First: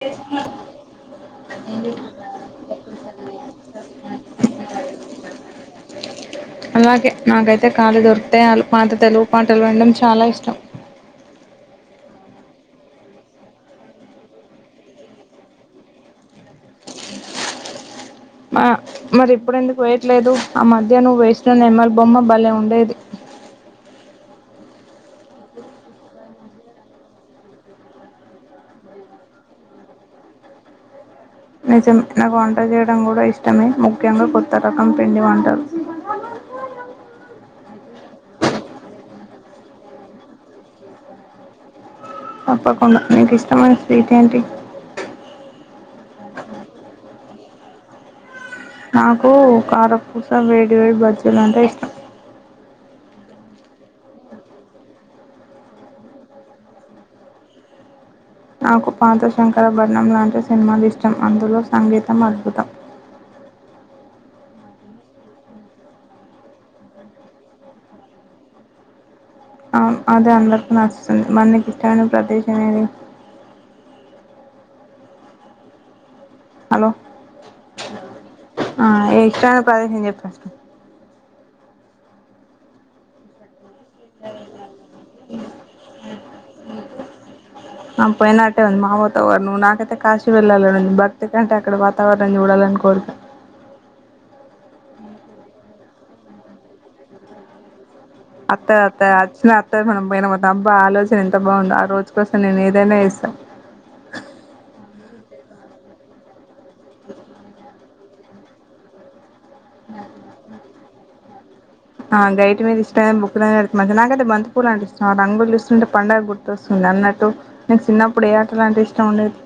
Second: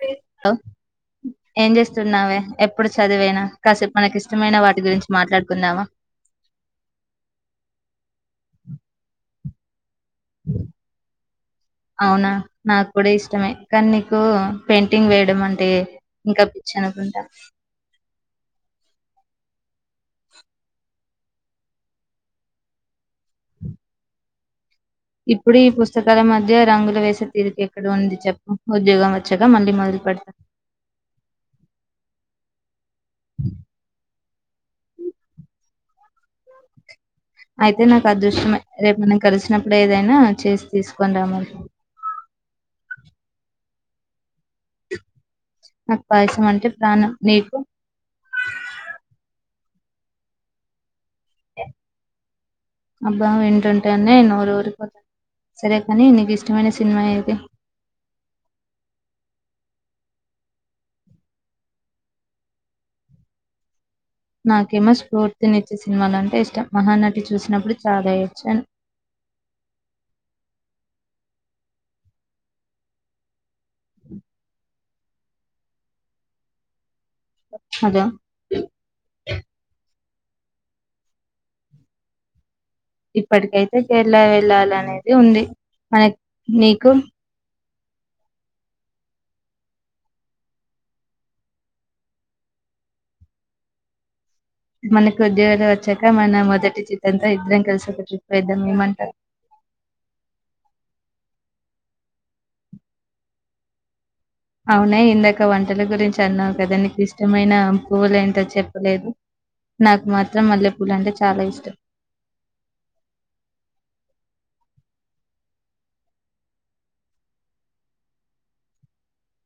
తెస్తున్న ఏం చేస్తున్నావే ఎప్పుడు చదివేనా కాసేపు మనకి ఇష్టమైన వాటి గురించి మాట్లాడుకుందామా అలాగే నాకైతే కాలిగా పాట పాత తెలుగు పాటలు వినడం చాలా ఇష్టం అవునా నాకు కూడా ఇష్టమే కానీ నీకు పెయింటింగ్ వేయడం అంటే ఇంకా పిచ్చను ఉంటా మా మరి ఇప్పుడుదుకు వేయట్లేదు ఆ మధ్య నువ్వు వేసిన నమ్మల్ బొమ్మ భలే ఉండేది హ ఇప్పుడు ఈ పుస్తకాల మధ్య రంగులు వేసే తీరిక ఎక్కడ ఉంది చెప్ప ఉద్యోగం వచ్చగా మళ్ళీ మొద నిం నాకు వంట చేయడం కూడా ఇష్టమే ముఖ్యంగా కొత్త రకం పిండి వంటలు అయితే నాకు అదృష్టం రేపు మనం కలిసినప్పుడు ఏదైనా చేసి తీసుకని రాము అప్ప కొ మీకు ఇష్టమ స్వీట్ ఆంటీ నాకు పాయసం అంటే ప్రాణం నీకు నాకు కారపూస వేడివేడి బజ్జీలు అంటే ఇష్టం అబ్బా వింటుంటాడి నోరు ఊరిపోతాను సరే కాని నీకు ఇష్టమైన సినిమా ఏది నాకు పాంత శంకర భట్నం లాంటి సినిమాలు ఇష్టం అందులో సంగీతం అద్భుతం నాకేమో స్ఫూర్తినిచ్చే సినిమాలంటే ఇష్టం మహానటి చూసినప్పుడు చాదా చ్చాన్ ఆ అదే అందరికి నస్తుస్తుంది మన్నకి ఇష్టమైన ప్రదేశమేది హలో అదో ఆ ఏష్టను ప్రదేశం చెప్ప ఇప్పటికైతే కేరళ వెళ్ళాల అనేది ఉంది మన నీకు ఆ పోయినట్టే ఉంది మా వాతావరణం నాకైతే కాశీ వెళ్ళాలనుంచి భక్తి కంటే అక్కడ వాతావరణం చూడాల కోల్ మనకి ఉద్యోగాలు వచ్చాక మన మొదటి చిట్ంతా ఇద్దరం కలిసు అత్త అత్తా అచ్చ అత్తం పైన మొం అబ్బా ఆలోచన ఎంత బాగుంది ఆ రోజు కోసం నేను ఏదైనా ఇస్తాను అవునా ఇందాక వంటల గురించి అన్నావు కదా నీకు ఇష్టమైన పువ్వులు ఏంటో చెప్పలేదు నాకు మాత్రం మల్లెపూల అంటే చాలా ఇష్టం ఆ గైటి మీద ఇష్టంమ బుక్ నాకై బంత పూలు అంట ఇస్తం ఆ రంగుళు ఇస్తుంటే పండగ గుర్తుస్తుంది అన్నట్టు నేను చిన్నప్పుడు ఏ ఆట లాంటిే ఇష్టం ఉండేది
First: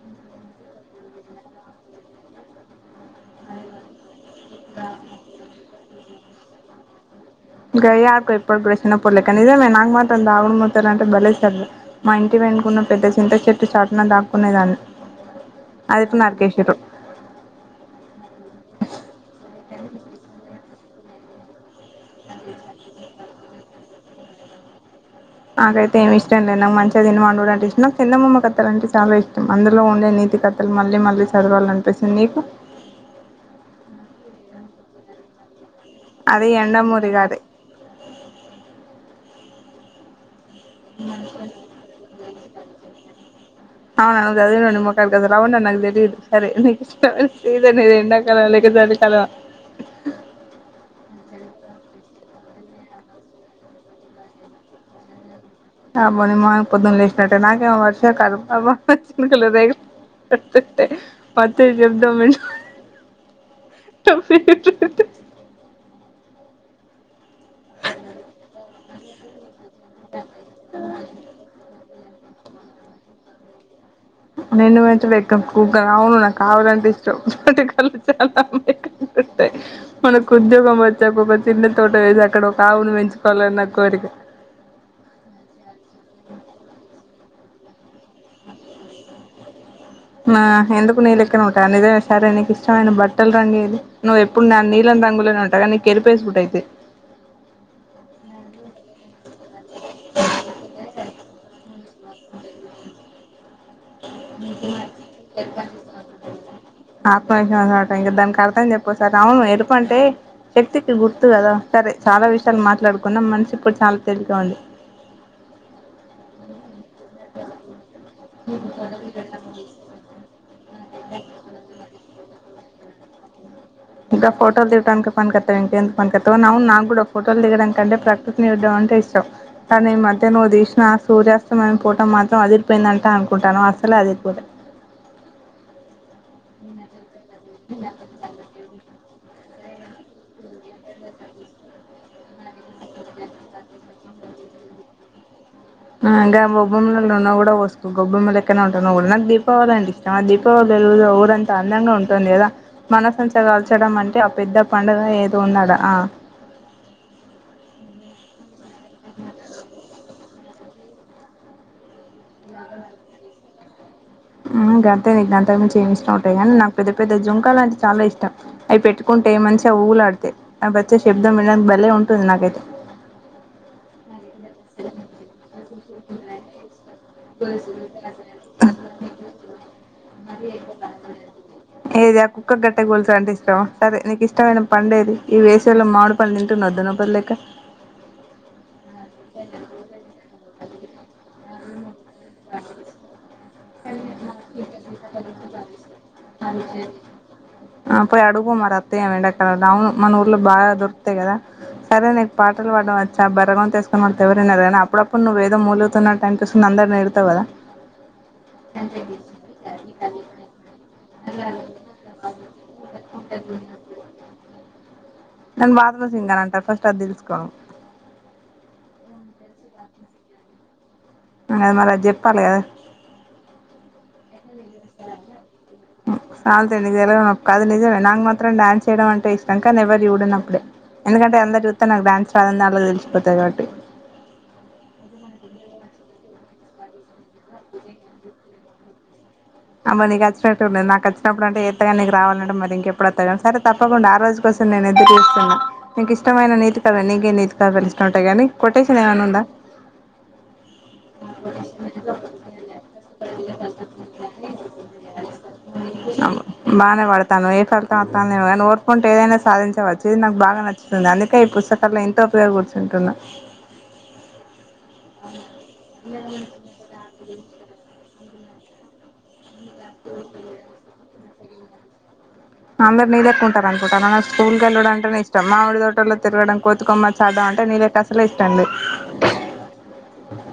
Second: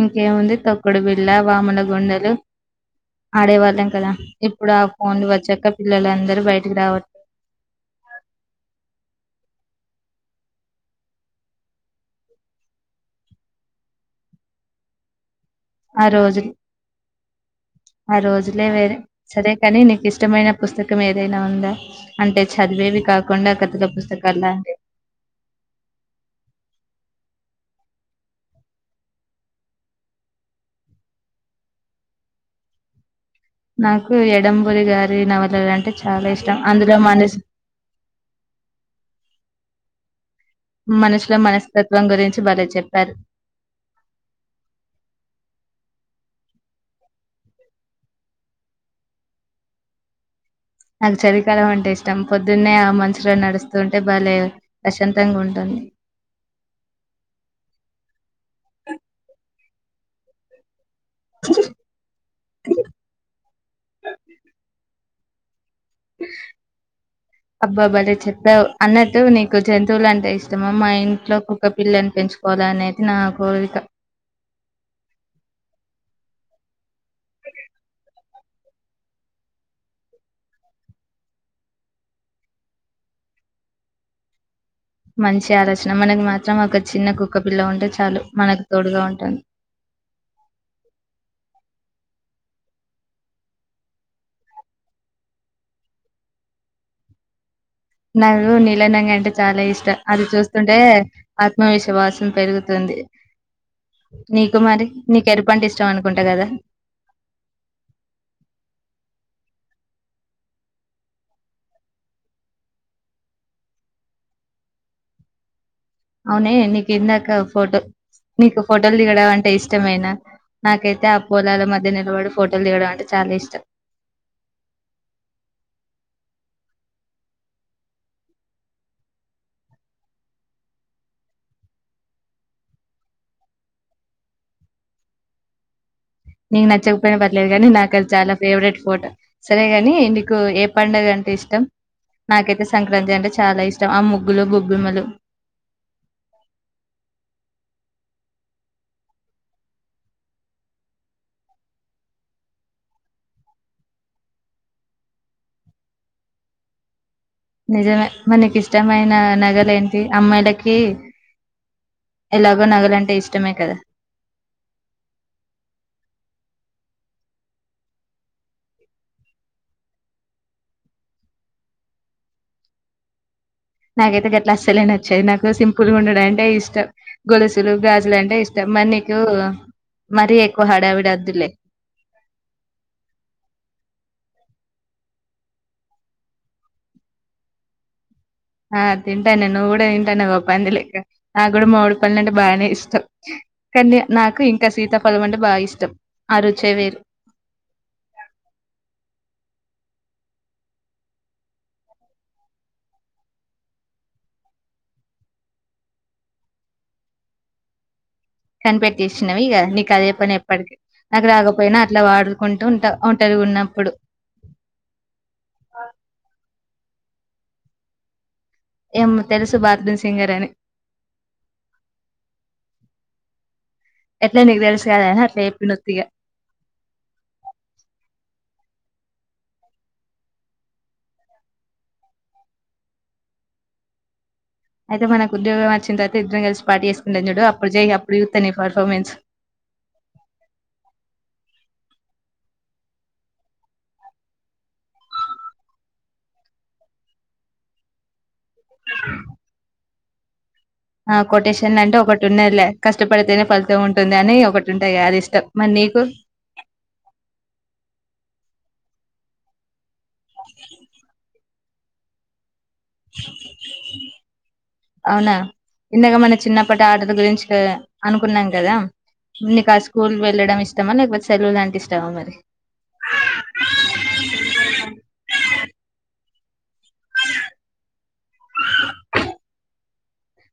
ఇంకేముంది తొక్కుడు బిళ్ళ వాముల గుండలు ఆడేవాళ్ళం కదా ఇప్పుడు ఆ ఫోన్లు వచ్చాక పిల్లలందరుూ బయటకి రావచ్చ ఇయార్ ఇప్పుడు కూడా చినా ప పోడలేక ఇద మే నా మాత్ర అంద ఆగు మాతార అంట బలసద మా ఇంటి పెనుకున్న పెద్ద చింత చెట్టు చాటున దాక్కునేదాన్ని ఆ అదిప్పు రోజులు నరగేశ్వరం ఆ రోజులే వేరే సరే కాని నీకు ఇష్టమైన పుస్తకం కం ఏదైనా ఉందా అంటే చదివేవి కాకుండా కథల పుస్తకాలంటివి నాకైతే ఏమి ఇష్టం లేదు నాకు మంచిగా తిననివాండు అంటే ఇష్టం నాకు చింతమ్మ కత్తలలుంటే చాలా ఇష్టం అందులో ఉండే తి కథలు మళ్ళీ మళ్ళీ చదవాలి అనిపిసింది నీకు నాకు ఎడంబూరి గారి నవలలు అంటే చాలా అది ఇష్టం అందులో ఎండమూరి గారి మానేసి మనసుల మనస్తత్వం గురించి భలే చెప్పారు అవు న అదే ని మకాలు కదవను న నాగ తెలి సరే [unintelligible] ఎకి ఇష్ట సతనే ఇది ఎండకల అ లేకి చలి కల నాకు చలికాలం అంటే ఇష్టం పొద్దున్నే ఆ మంచులో నడుస్తూ ఉంటే బాలె ప్రశాంతంగా ఉంటు అబ్బో నిమ్ ఇ పొదున్న లేసేనట్టే నాకే వర్ష కారు అమ చికు లేదగ పత్ర చెప్దా మంటప్ప [unintelligible] అబ్బాబ్బలే చెప్పావ్ అన్నట్టు నీ కు జంతువులు అంటే ఇష్టమా మా ఇంట్లో కుక్క పిల్లని పెంచుకోవాలి అనేది నా కోరిక నిన్ను పెంచుడే ఎక్కువ కుక్క అవును అవును నాక్ అవులంటే ఇష్టం [unintelligible] ఉంటాయ్ మనకు ఉద్యోగం వచ్చాక ఒక చిన్న తోట వేసి అక్కడ ఒక ఆవును పెంచుకోవాలని నా కోరిక మంచి ఆలోచన మనకి మాత్రం ఒక చిన్న కుక్కపిల్ల ఉంటే చాలు మనకు తోడుగా ఉంటుంది ఆ ఎందుకు నిలేక్కనే ఉంటాదా నీజ్ సరే నీకు ఇష్టమైన బట్టలు రంగేది నువ్వు ఎప్పుడు నా నీళ్ని రంగులేనే ఉంటావుకా నిక్ ఎరరుపేసుకుంట అయితే నాకు నీల రంగు అంటే చాలా ఇష్ ట్ అది చూస్తుంటే ఆత్మవిశ్వాసం పెరుగుతుంది నీకు మరి నీకు ఎరుపు అంటె ఇష్టం అనుకుంటా కదా ఆ [unintelligible] ఇంకా దానికి అర్తం చెప్పు ఓసారి అవును ఎరుపు అంటే శక్తికి గుర్తు కదా సరే చాలా విషయాలు మాట్లాడుకున్నాం మనసు ఇప్పుడు చాలా తేలికగా ఉంది అవునే నీకు ఇందాక ఫోటో నీకు ఫోటోలు దిగడం అంటే ఇష్టమేన నాకైతే ఆ పొలాల మధ్య నిలబడు ఫోటోలు దిగడం అంటే చాలా ఇష్టం ఇంకా ఫోటో దిగడానికే పనికొత్తావ్ ఇంక ఎందుక పనికొత్తావ్ అవును నా కూడా ఫోటోల్ దిగడం కంటే ప్రకృతిని చూడ్డం ఇష్టం కానీ ఈ మధ్య నువ్వు తీసిన ఆ సూర్యాస్తమయం ఫోటో మాత్రం అదిరిపోయిందంట అనుకుంటాను అ అలా అదిరిపోతాయి నేను నచ్చకపోయినా పర్లేదు గానీ నాకు అది చాలా ఫేవరెట్ ఫోటో సరేగాని నీకు ఏ పండగ అంటే ఇష్టం నాకైతే సంక్రాంతి అంటే చాలా ఇష్టం ఆ ముగ్గులు గొబ్బెమ్మలు ఆ ఇంకా గొబ్బెమ్మలో నూనె కూడా పోసుకో గొబ్బెమ్మ లెక్కనే ఉంటావ్ నువ్వు కూడా నాకు దీపావళి అంటే ఆ దీపావలి తెలుగులో ఊరంత అందంగా ఉంటుంది కదా మనసంత కాల్చడం అంటే ఆ పెద్ద పండుగ ఏదో ఉన్నాడ ఆ నిజమే మనకి ఇష్టమైన నగలు ఏంటి అమ్మాయిల కి ఎలాగో నగలంటే ఇష్టమే కదా ఉమ్ గంతే ఇగ అంతకు మించి ఏమి ఇష్టం ఉంటాయి కానీ నాకు పెద్ద పెద్ద జుంకాలు అంటే చాలా ఇష్టం అవి పెట్టుకుం అంటే మంచిగా ఊగులాడితే ఆ బచ్చే శబ్దం వినడానికి భలే ఉంటుంది నాకైతే నాకైతే గట్లా అస్సలే నచ్చవి నాకు సింపుల్ గా ఉండడం అంటే ఇష్టం గొలుసులు గాజులు అంటే ఇష్టం మరి నీకు మరీ ఎక్కువ హడావిడి వద్దులే ఏది ఆ కుక్కకు కట్టే గొలుసు అంటే ఇష్టంఆ సరే నీకు ఇష్టమైన పండేది ఈ వేసేవిలో మామిడి పండ్లు తింటున్న దున్న పోతులెక్క ఆ తింటానే నువ్వు గుడా తింటా అన్నావ్ గా పంది లెక్క నా గూడా మామిడి పండు అంటే బాగానే ఇష్టం కానీ నాకు ఇంకా సీతాఫలం అంటే బాగా ఇష్టం ఆ రుచే వేరు ఆ పోయి అడుగు మరి ఒత్తయేమో ఎండకాలం మన ఊర్లో బాగా దొరుకుతాయి కదా సరే నీకు పాటలు పాడడం వచ్చా బర్రె గొంతు వేసుకుని [unintelligible] ఎవరైనా కానీ అప్పుడప్పుడు నువ్ ఏదో మూలుగుతున్నట్టు అనిపిస్తుంది కానీ అందరుని త్తవ్ గదా కనిపెట్టిసేనవి ఇగ నీకు అదే పనే ఎప్పటికీ నాకు రాకపోయినా అట్లా పాడుకుంటూ ఉంట ఒంటరిగా ఉన్నప్పుడు నన్ను బాత్రూమ్ సింగర్ అని అంటారు ఫస్ట్ అది తెలుసుకో ఏం తెలుసు బాత్రూమ్ సింగర్ అని ఆ మరి అది జెప్పాలి కదా ఎట్లా నీకు తెలుసు కదా అని అట్లా చెప్పిన ఉత్తిగా [unintelligible] అది నిజమే నాకు మాత్రం డాన్స్ చేయడం అంటే ఇష్టం కానీ ఎవరు చూడునప్పుడే ఎందుకంటే అందరూ చూత్తే నాకు డాన్స్ రాదని దాంట్లో తెలిసిపోతది కాబట్టి అయితే మనకు ఉద్యోగం వచ్చిన తర్వాత ఇద్దరం కలిసి పార్టీ చేసుకుంటామ్ చూడు అప్పుడు చేయి అప్పుడు చూత్త నీ పర్ఫామెన్స్ అమేనీకచ్చినట్టు ఉన్నది నాకచ్చినప్పుడు అంటే ఎంతగా నీకు రావాలంటే మరిఇంకెప్పుడుత్తా సరే తప్పకుండా ఆ రోజు కోసం నేను ఎదురు చూస్తున్నా నీకు ఇష్టమైన నీతి కథలు నీకే నీతి కథలు ఇష్టం ఉంటాయి కాని కొటేషన్ ఏమైనా ఉందా ఆ కొటేషన్ అంటే ఒకటి ఉన్నదిలే కష్టపడితేనే ఫలితం ఉంటుందని ఒకటి ఉంటాది అది ఇష్ బాగానే పడతానవ్ ఏ ఫలితం వస్తానవ్ ఓర్పు ఉంటే ఏదైనా సాధించవచ్చు ఇది నాకు బాగా నచ్చుతుంది అందుకే ఈ పుస్తకాల్లో ఎంతో ఉపయోగ కూర్చుంటున్నా అవునా ఇందక మన చిన్నప్పటి ఆటలు గురించి అనుకున్నాం కదా నీకు ఆ స్కూల్ వెళ్ళడం ఇష్టమా లేకపోతే సెలవులంటే ఇష్టమా మరి అందరి నీ లెక్కుంటారు అనుకుంటున్నావా స్కూల్కి వెళ్ళుడు అంటేనే ఇష్టం మామిడి తోటలో తిరగడం కోతి కొమ్మచి ఆడడం అంటే నీలెక్క అసలు ఇష్టంలేదు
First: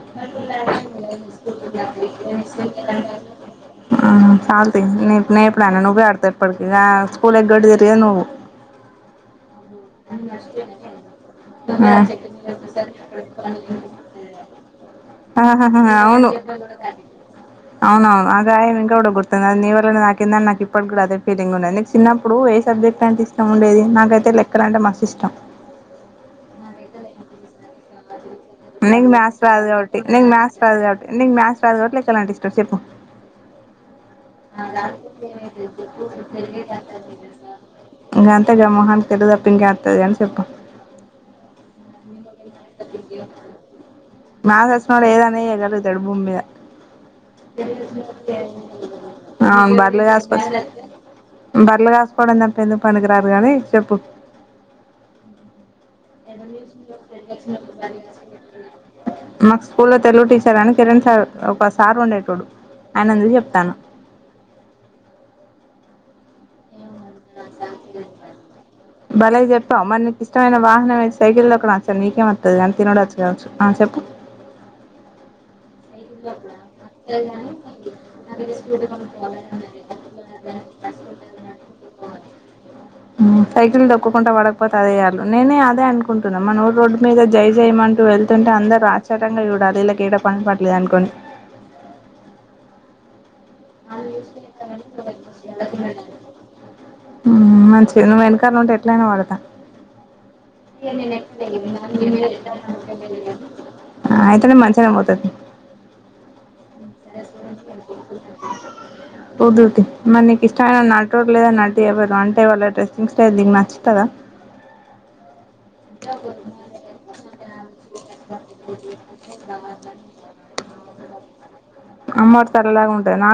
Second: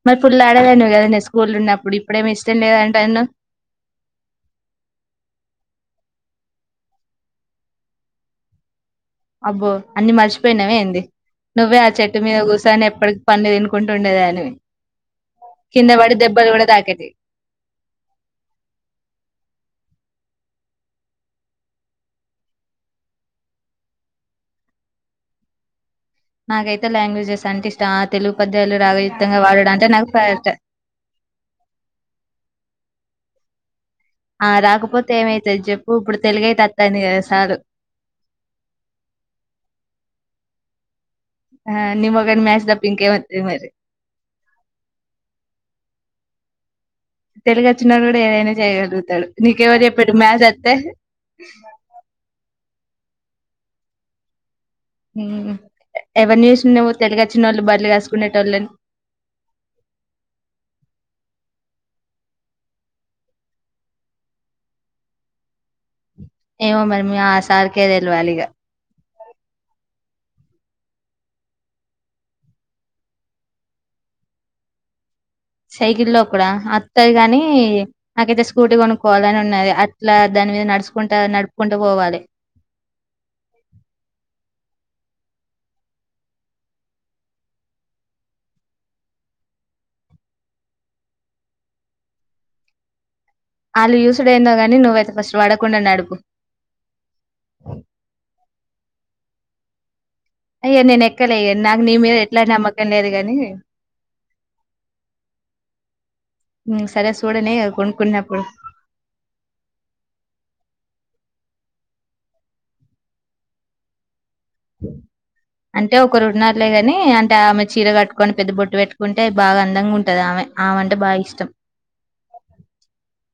మరి ఫుల్ ఆడేదానివ్ కదా నేను స్కూల్ల్ ఉన్నప్పుడు ఇప్పుడేమో ఇష్టం లేదంటున్నవ్ [unintelligible] [unintelligible] అబ్బో అన్ని మర్చిపోయినావే ఏంది నువ్వే ఆ చెట్టు మీద కూర్చొని ఎప్పటికి పండ్లు తినుకుంటు ఉండేదానివి నివి ఆహాహా అవును [unintelligible] కిందన నాకు ఇప్పడు కూడా అదే ఫీలింగ్ ఉన్నది నేను చిన్నప్పుడు ఏ సబ్జెక్ట్ అంటే ఇష్టం ఉండేది నాకైతే లెక్క లెక్కలు అంటే మస్తు ఇష్టం నాకైతే [unintelligible] నీకు రాగయుక్తంగా మ్యాథ్స్ రాదు వాడడం అంటే కాబట్టి నాకు నీకు ఫేవరెట్. మ్యాథ్స్ రాదు కాబట్టి నీకు మ్యాథ్స్ రాదు కాబట్టి లెక్కలు అంటే ఇష్టం చెప్పు ఆ రాకపోతే ఏమైతది చెప్పు ఇప్పుడు తెలుగైతే అత్తాంది కదా సాలు. ఇంకా అంతే గా మొహానికి ఏది ఇంకా వేతాది గాని చెప్పం [unintelligible] [unintelligible] ఆ బార్లే తెలుగు వచ్చినోడు కూడా ఏదైనా చేయగలుగుతాడు. నీకెవరు చెప్పిర్రు కాస్కో మ్యాథ్స్ అత్తే బార్లు కాసుకోవడం తప్ప ఎందుకు పనికిరారు గాని చెప్పు ఉ ఎవరిని చూసినన్నావ్ తెలుగచ్చినోళ్ళు బర్లు కాసు మాకు స్కూల్ తెలుగు టీచర్ అని కిరణ్ సార్ ఒకసార్ ఉండేటోడు ఆయన చూసి చెప్తాన్న ఏమో మరి మీ ఆ సార్కే తెల్వాలిగ భలే చెప్పవు మరి నీకు ఇష్టమైన వాహనం సైకిల్ తొక్కడం వచ్చు నీకేం వత్తాది తినడోచ్చు కావచ్చు చెప్పు సైకిల్ తొక్కుడా అత్తది గాని నాకైతే స్కూటీ కొనుక్కోవాలని ఉన్నది అట్లా దాని నడుచుకుంటా నడుపుకుంటూ పోవాలి సైకిల్ తక్కుంటా వాడకు దేయాలి నేనే అదే అనుకుంటున్నా మన ఊరు రోడ్డు మీద జై జై మంటూ వెళ్తుంటే అందరూ ఆశ్చర్యంగా చూడాలి విళ్ళకేడా పని పాట లేదు అనుకుని వాళ్ళు చూసుడు ఏందో గానీ నువ్వయితే ఫస్ట్ పడకుండా నడుపు మంచిది నువ్వు వెనకాల ఉంటే ఎట్లయినా వాడతా అయ్యో నేను ఎక్కలే నాకు నీ మీద ఎట్లా నమ్మకం లేదు గాని [unintelligible] ఆ అయితేనే మంచిగాన పోతది ఉమ్, సరే చూడని కొనుక్కున్నప్పుడు సెస్ [unintelligible] లేద అంటే ఎవరు అంటే వాళ్ళ డ్రెస్సింగ్ స్టైల్ నీకు నచ్చుతదా హ అంటే ఒకరు ఉన్నారులే గానీ అంటే ఆమె చీర కట్టుకొని పెద్ద బొట్టు పెట్టుకుంటే బాగా అందంగా ఉంటది ఆమె ఆమె అంటే బా ఇష్టం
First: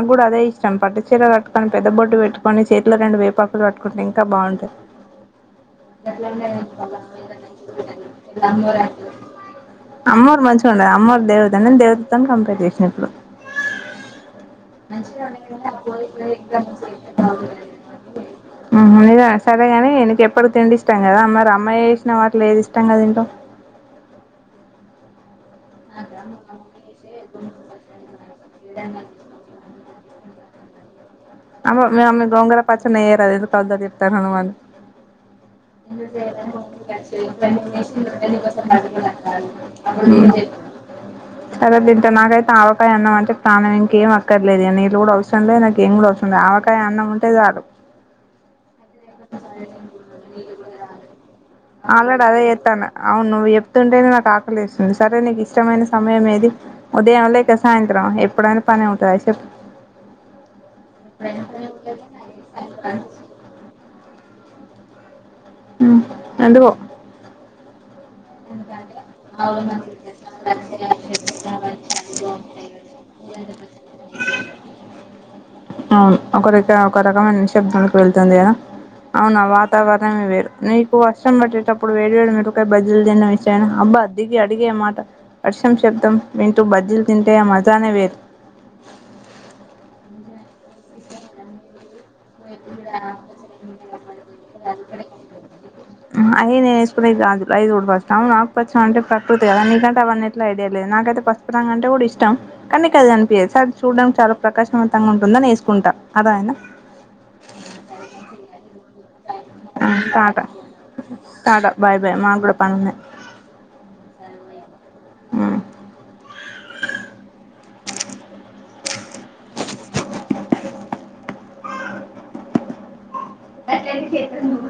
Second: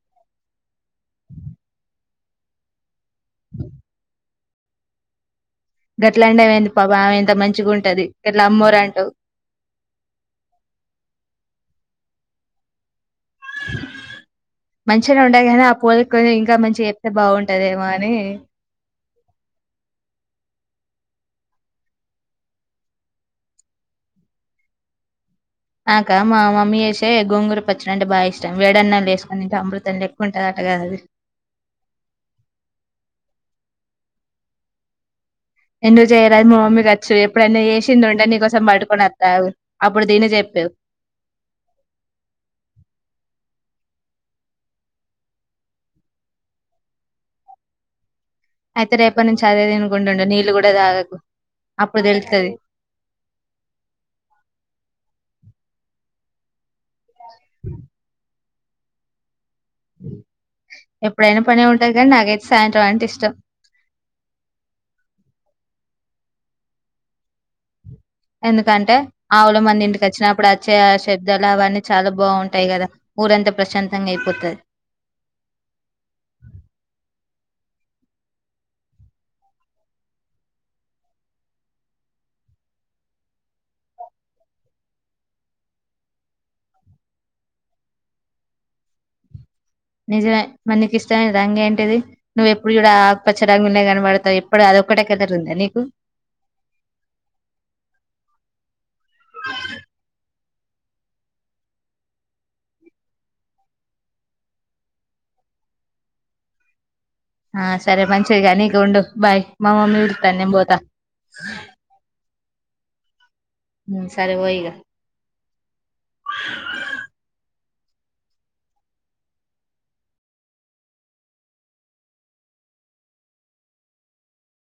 కూడ అదే ఇష్టం. పట్టుచీర కట్టుకొని, పెద్ద బొట్టు పెట్టుకుని, చేతిలో రెండు వేపాకులు పట్టుకుంటే ఇంకా బాగున్ స గట్లాంటివి ఏంది పాపం ఆమె ఎంత మంచిగా ఉంటది గట్లా అమ్మోరు అంటావు [unintelligible] అమ్మారు మంచిగా ఉండద? అమ్మోరు దేవత నిన్ దేవతతోని కంపేర్ చేసిన ఇప్పుడు. మంచిగానే మంచిగ ఉన్న ఉండయి గాని ఆ పోలిక కొంచెం ఇంకా మంచిగా చెప్తే [unintelligible] బాగుంటదేమో అని అమ్మయ్య సరేగాని, నీక్ ఎప్పుడు తిండి ఇష్టం కదా! మరి అమ్మాయ్య చేసిన వాటిలొ ఏది ఇష్టంగ తింటావ్ నాకా మా మమ్మీ చేసే గోంగూర పచ్చడి అంటే బాగ ఇష్టం. వేడి అన్నంలో వేసుకుని తింటే అమృతంలెక్ కుంటాదట గద అది. అమ్మో మిమమ్మీ గోంగూర పచ్చడి నియ్యారాద్ అదేదో కొత్తది చెప్తాన్నావ్ నువ్వు అని ఎందుకు చేయరాదు మా మమ్మీకి వచ్చు. ఎప్పుడైన్న చేసింది ఉంటే, నీకోసం పట్టుకొని వస్తా ఆగు. అప్పుడు దీని చెప్పు. సరే తింటా. నాకైతే ఆవకాయ అన్నం అంటే ప్రాణం ఇన్ కేం అక్కర్లేదు. నీళ్లు కూడా అవసరం లేదు. నాక్ ఏం కూడ అవసరం లేదు. ఆవకాయ అన్నం ఉంటే చాలు. అయితే, రేపటి నుంచి అదే తనిగుంటు ఉండు. నీళ్ళు కూడ తాగకు. అప్పుడు ఆల్రెడీ అదే తెలుత్తది చేత్తాన. అవును నువ్వు చెప్తుంటేనే, నాకు ఆకలేస్తుంది. సరే నీకిస్ ఇష్టమైన సమయం ఏది? ఉదయం లేక సాయంత్రమ ఎప్పుడైనా పనే ఉంటద చెప్ ఎప్పుడైనా పనే ఉంటది కానీ, నాకైతే సాయంత్రం అంటే ఇష్టం. మ్ ఎందుకో ఎందుకంటే, ఆవుల మంది ఇంటికి వచ్చినప్పుడు, వచ్చే ఆ శబ్దాలు అవన్నీ చాలా బాగుంటాయి కదా! ఊరంతా ప్రశాంతంగా అయిపోతాది. అవును ఒక రక ఒక రకమైన నిశబ్దానికి వెళ్తుంది కదా! అవును. ఆ వాతావరణం ఎ వేరు నీకు వర్షం పడేటప్పుడు, వేడి వేడి మిరపకాయ బజ్ బజ్జీలు తిన్న విషయం, అబ్బా దిగి అడిగే మాట వర్షం శబ్దం వింటూ బజ్జీలు తింటే, ఆ మజానే వేరు. నిజమే మరి నీకిష్టమైన రంగు ఏంటిది? నువ్ ఎప్పుడు చూడు ఆ ఆకుపచ్చ రంగు ఉన్నా కనపడతావు. ఎప్పుడు అదొక్కటే కలర్ ఉందా నీకు అయే నేను వేసుకునేది కాదు. అ ఐదు కూడపచ్చనావు నాకుపచ్చా అంటే, ప్రకృతి కదా! నీకంటే అవన్నీ ని ఐడియా లేదు నాకైతే పసుపురంగ అంటే కూడా ఇష్టం. కానీ నీకది కనిపియ్యదు సరే చూడడనీకి చాలా ప్రకాశవంతంగా ఉంటుంది. దాన వేసుకుంటా అర్థం అయిందా? ఆ సరే మంచిదికానీ, ఇక ఉండు బాయ్. మా మమ్మీ పిలుత్తాంది టాటా నేను పోతా. టాటా బై బై మాక్కూడ పనున్నై. మ్ సరే పో యిగ మ్ అత